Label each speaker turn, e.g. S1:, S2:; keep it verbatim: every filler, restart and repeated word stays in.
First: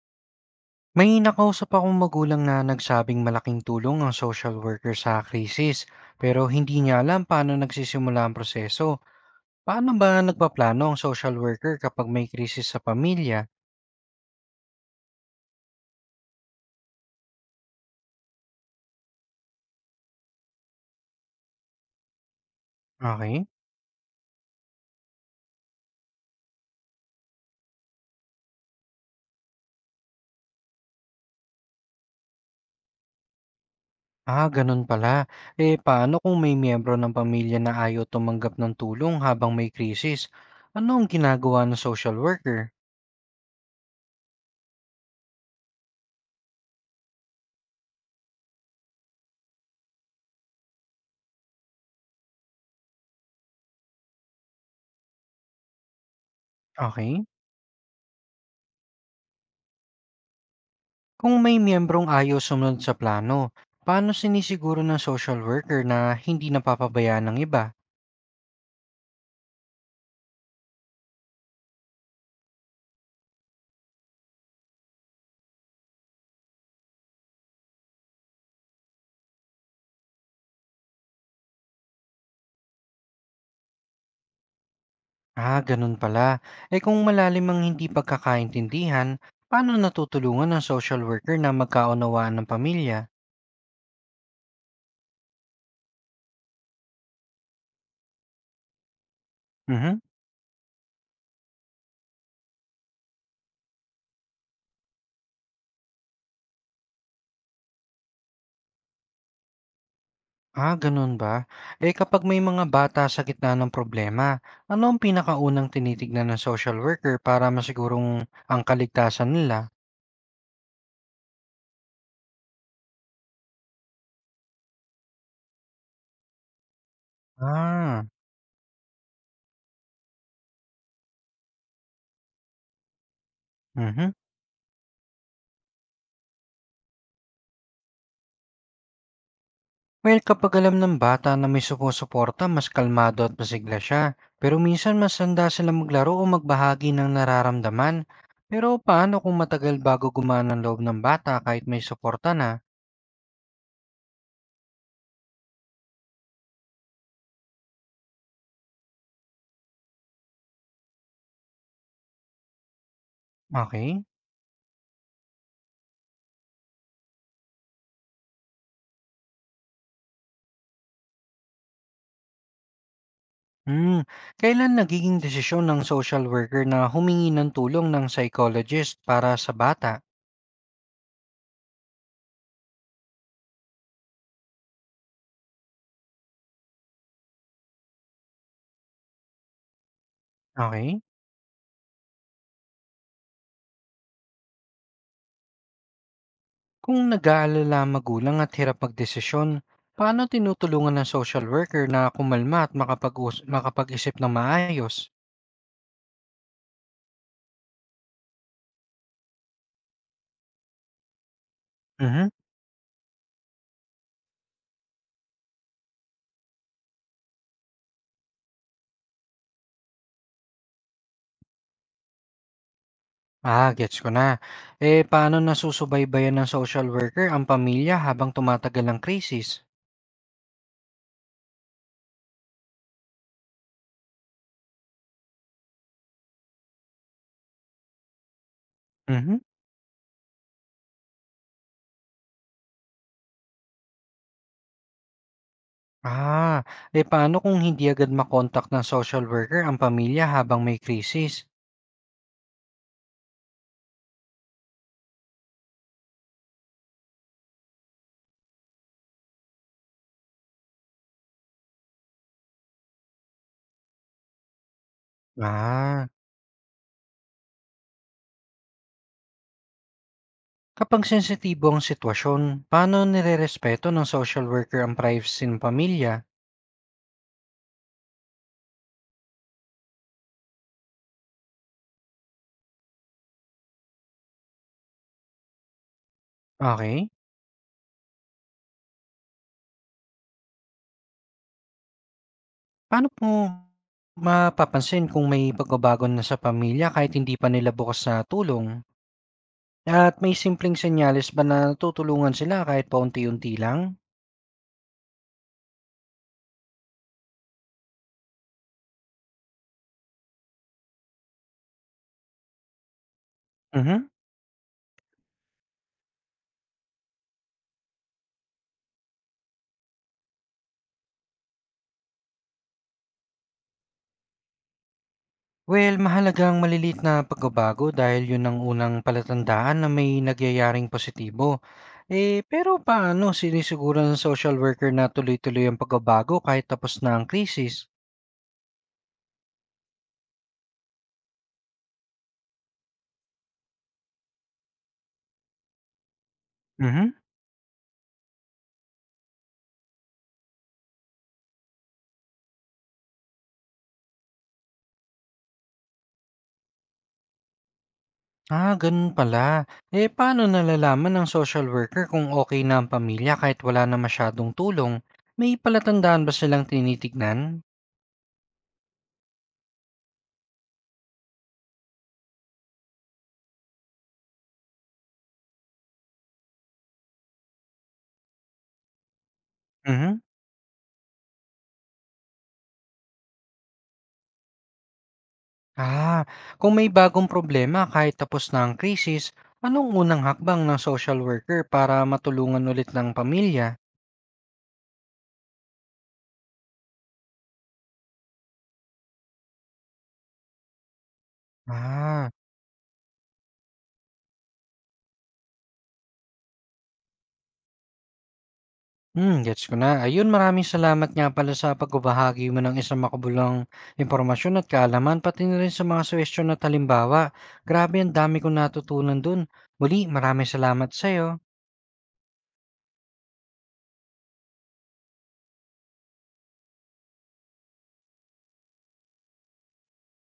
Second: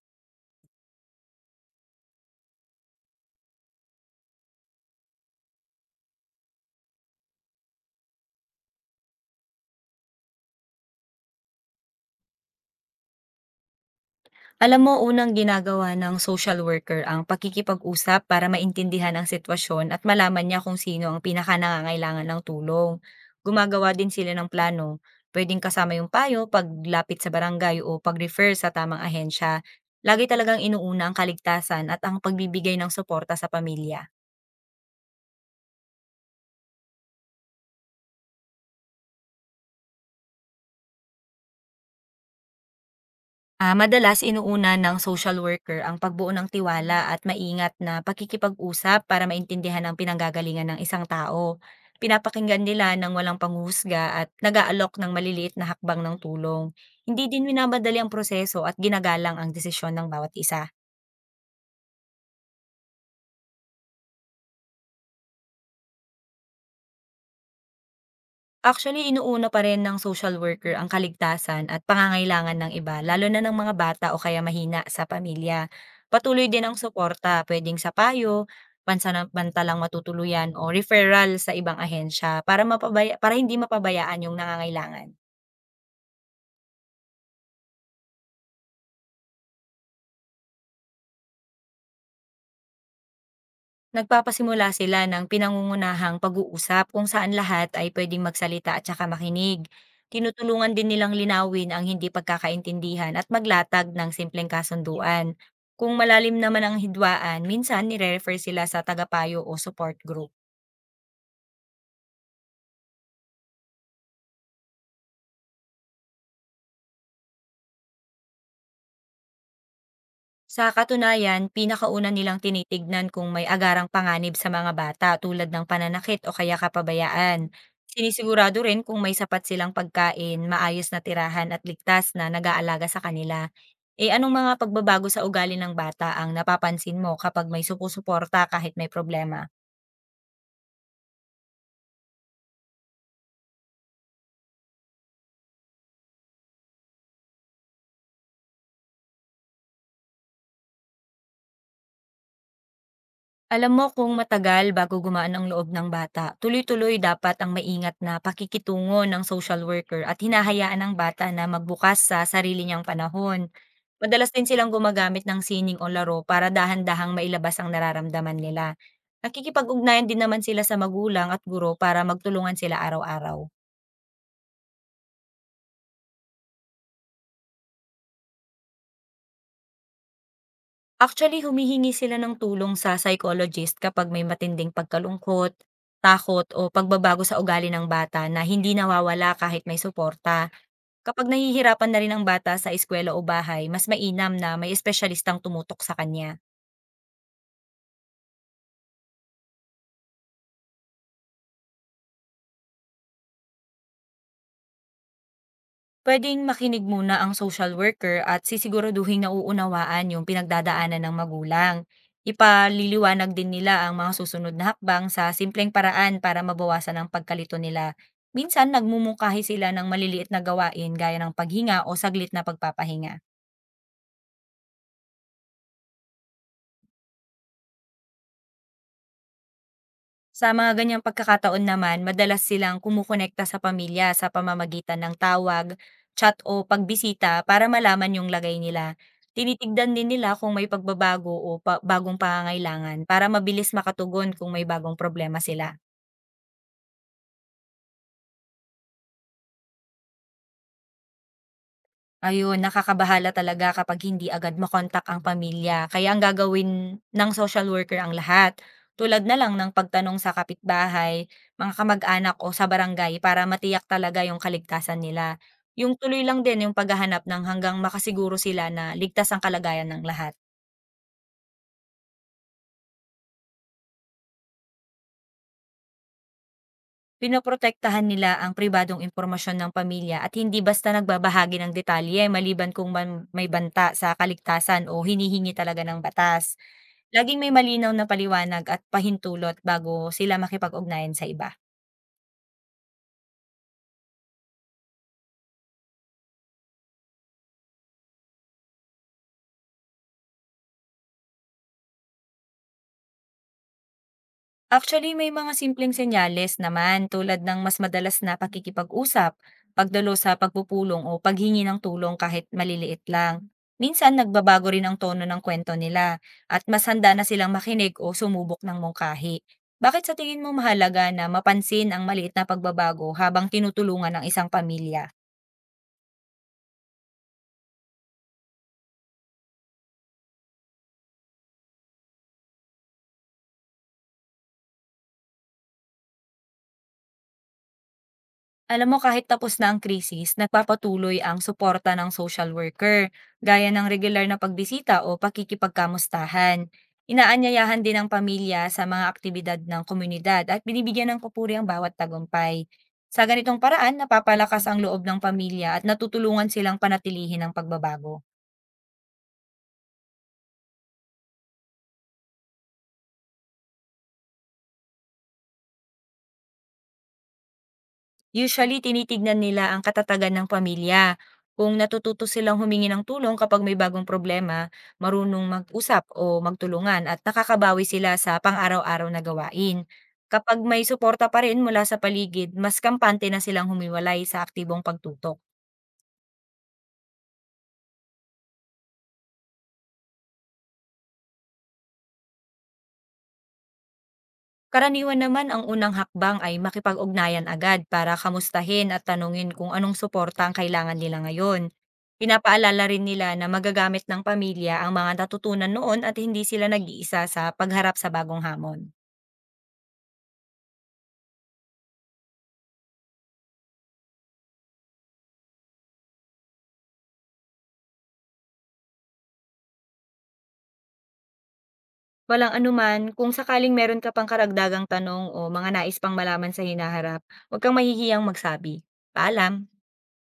S1: May nakausap akong magulang na nagsabing malaking tulong ang social worker sa krisis, pero hindi niya alam paano nagsisimula ang proseso. Paano ba nagpaplano ang social worker kapag may krisis sa pamilya?
S2: Alam mo, unang ginagawa ng social worker ang pakikipag-usap para maintindihan ang sitwasyon at malaman niya kung sino ang pinaka-nangangailangan ng tulong.
S1: Okay.
S2: Gumagawa din sila ng plano. Pwedeng kasama yung payo, paglapit sa barangay o pag-refer sa tamang ahensya. Lagi talagang inuuna ang kaligtasan at ang pagbibigay ng suporta sa pamilya.
S1: Ah, ganun pala. Eh, paano kung may miyembro ng pamilya na ayaw tumanggap ng tulong habang may krisis? Ano ang ginagawa ng social worker?
S2: Ah, madalas inuuna ng social worker ang pagbuo ng tiwala at maingat na pakikipag-usap para maintindihan ang pinanggagalingan ng isang tao. Pinapakinggan nila ng walang panghusga at nag-aalok ng maliliit na hakbang ng tulong. Hindi
S1: Okay.
S2: din minamadali ang proseso at ginagalang ang desisyon ng bawat isa.
S1: Kung may miyembrong ayaw sumunod sa plano, paano sinisiguro ng social worker na hindi napapabayaan ng iba?
S2: Actually, inuuna pa rin ng social worker ang kaligtasan at pangangailangan ng iba, lalo na ng mga bata o kaya mahina sa pamilya. Patuloy din ang suporta, pwedeng sa payo, pansamantalang matutuluyan o referral sa ibang ahensya para mapabaya para hindi mapabayaan yung nangangailangan.
S1: Ah, ganun pala. Eh kung malalim ang hindi pagkakaintindihan, paano natutulungan ng social worker na magkaunawaan ng pamilya?
S2: Nagpapasimula sila ng pinangungunahang pag-uusap kung saan lahat ay pwedeng magsalita at saka makinig.
S1: Mhm.
S2: Tinutulungan din nilang linawin ang hindi pagkakaintindihan at maglatag ng simpleng kasunduan. Kung malalim naman ang hidwaan, minsan nire-refer sila sa tagapayo o support group.
S1: Ah, ganun ba? Eh kapag may mga bata sa gitna ng problema, ano ang pinakaunang tinitignan ng social worker para masigurong ang kaligtasan nila?
S2: Sa katunayan, pinakauna nilang tinitignan kung may agarang panganib sa mga bata tulad ng pananakit o kaya kapabayaan.
S1: Ah,
S2: Sinisigurado rin kung may sapat silang pagkain, maayos na tirahan at ligtas na nag-aalaga sa kanila. Eh
S1: mhm.
S2: anong mga pagbabago sa ugali ng bata ang napapansin mo kapag may supusuporta kahit may problema?
S1: Well, kapag alam ng bata na may sumusuporta, mas kalmado at masigla siya. Pero minsan mas handa sila maglaro o magbahagi ng nararamdaman. Pero paano kung matagal bago gumana ang loob ng bata kahit may suporta na?
S2: Alam mo, kung matagal bago gumaan ang loob ng bata, tuloy-tuloy dapat ang maingat na pakikitungo ng social worker at hinahayaan ang bata na magbukas sa sarili niyang panahon.
S1: Okay?
S2: Madalas din silang gumagamit ng sining o laro para dahan-dahang mailabas ang nararamdaman nila. Nakikipag-ugnayan din naman sila sa magulang at guro para magtulungan sila araw-araw.
S1: Hmm. Kailan nagiging desisyon ng social worker na humingi ng tulong ng psychologist para sa bata?
S2: Actually, humihingi sila ng tulong sa psychologist kapag may matinding pagkalungkot, takot o pagbabago sa ugali ng bata na hindi nawawala kahit may suporta.
S1: Okay?
S2: Kapag nahihirapan na rin ang bata sa eskuwela o bahay, mas mainam na may espesyalistang tumutok sa kanya.
S1: Kung nag-aalala ang magulang at hirap magdesisyon, paano tinutulungan ng social worker na kumalma at makapag-us- makapag-isip ng maayos?
S2: Pwedeng makinig muna ang social worker at sisiguraduhin na uunawaan yung pinagdadaanan ng magulang.
S1: Mhm.
S2: Ipaliliwanag din nila ang mga susunod na hakbang sa simpleng paraan para mabawasan ang pagkalito nila. Minsan nagmumungkahi sila ng maliliit na gawain gaya ng paghinga o saglit na pagpapahinga.
S1: Ah, gets ko na. Eh, paano nasusubaybayan ng social worker ang pamilya habang tumatagal ang krisis?
S2: Sa mga ganyang pagkakataon naman, madalas silang kumukonekta sa pamilya sa pamamagitan ng tawag, chat o pagbisita para malaman yung lagay nila.
S1: Mhm.
S2: Tinitigdan din nila kung may pagbabago o pa- bagong pangangailangan para mabilis makatugon kung may bagong problema sila.
S1: Ah, eh paano kung hindi agad makontak ng social worker ang pamilya habang may krisis?
S2: Ayun, nakakabahala talaga kapag hindi agad makontak ang pamilya. Kaya ang gagawin ng social worker ang lahat. Tulad na lang ng pagtanong sa kapitbahay, mga kamag-anak o sa barangay para matiyak talaga yung kaligtasan nila. Yung
S1: Ah,
S2: tuloy lang din yung paghahanap ng hanggang makasiguro sila na ligtas ang kalagayan ng lahat.
S1: kapag sensitibo ang sitwasyon, paano nirerespeto ng social worker ang privacy ng pamilya?
S2: Pinoprotektahan nila ang pribadong impormasyon ng pamilya at hindi basta nagbabahagi ng detalye maliban kung man may banta sa kaligtasan o hinihingi talaga ng batas.
S1: Okay,
S2: Laging may malinaw na paliwanag at pahintulot bago sila makipag-ugnayan sa iba.
S1: paano po mapapansin kung may pagbabago na sa pamilya kahit hindi pa nila bukas na tulong? At may simpleng senyales ba na natutulungan sila kahit paunti-unti lang?
S2: Actually, may mga simpleng senyales naman tulad ng mas madalas na pakikipag-usap, pagdalo sa pagpupulong o paghingi ng tulong kahit maliliit lang.
S1: Mhm.
S2: Minsan, nagbabago rin ang tono ng kwento nila, at mas handa na silang makinig o sumubok ng mungkahi. Bakit sa tingin mo mahalaga na mapansin ang maliit na pagbabago habang tinutulungan ng isang pamilya?
S1: Well, mahalagang ang maliliit na pagbabago dahil yun ang unang palatandaan na may nagyayaring positibo. Eh, pero paano sinisiguro ng social worker na tuloy-tuloy ang pagbabago kahit tapos na ang krisis?
S2: Alam mo, kahit tapos na ang krisis, nagpapatuloy ang suporta ng social worker, gaya ng regular na pagbisita o pakikipagkamustahan.
S1: Mhm.
S2: Inaanyayahan din ang pamilya sa mga aktibidad ng komunidad at binibigyan ng papuri ang bawat tagumpay. Sa ganitong paraan, napapalakas ang loob ng pamilya at natutulungan silang panatilihin ang pagbabago.
S1: Ah, ganun pala. Eh, paano nalalaman ng social worker kung okay na ang pamilya kahit wala na masyadong tulong? May palatandaan ba silang tinitignan?
S2: Usually, tinitignan nila ang katatagan ng pamilya. Kung natututo silang humingi ng tulong kapag may bagong problema, marunong mag-usap o magtulungan at nakakabawi sila sa pang-araw-araw na gawain.
S1: Mhm.
S2: Kapag may suporta pa rin mula sa paligid, mas kampante na silang humiwalay sa aktibong pagtuto.
S1: Ah, kung may bagong problema kahit tapos na ang krisis, anong unang hakbang ng social worker para matulungan ulit ng pamilya?
S2: Karaniwan naman, ang unang hakbang ay makipag-ugnayan agad para kamustahin at tanungin kung anong suporta ang kailangan nila ngayon.
S1: Ah,
S2: Pinapaalala rin nila na magagamit ng pamilya ang mga natutunan noon at hindi sila nag-iisa sa pagharap sa bagong hamon.
S1: hmm, gets ko na. Ayun, maraming salamat nga pala sa pagbabahagi mo ng isang makabulang impormasyon at kaalaman, pati na rin sa mga suwestyon at halimbawa. Grabe, ang dami kong natutunan dun. Muli, maraming salamat sa'yo.
S2: Walang anuman, kung sakaling meron ka pang karagdagang tanong o mga nais pang malaman sa hinaharap, huwag kang mahihiyang magsabi. Paalam!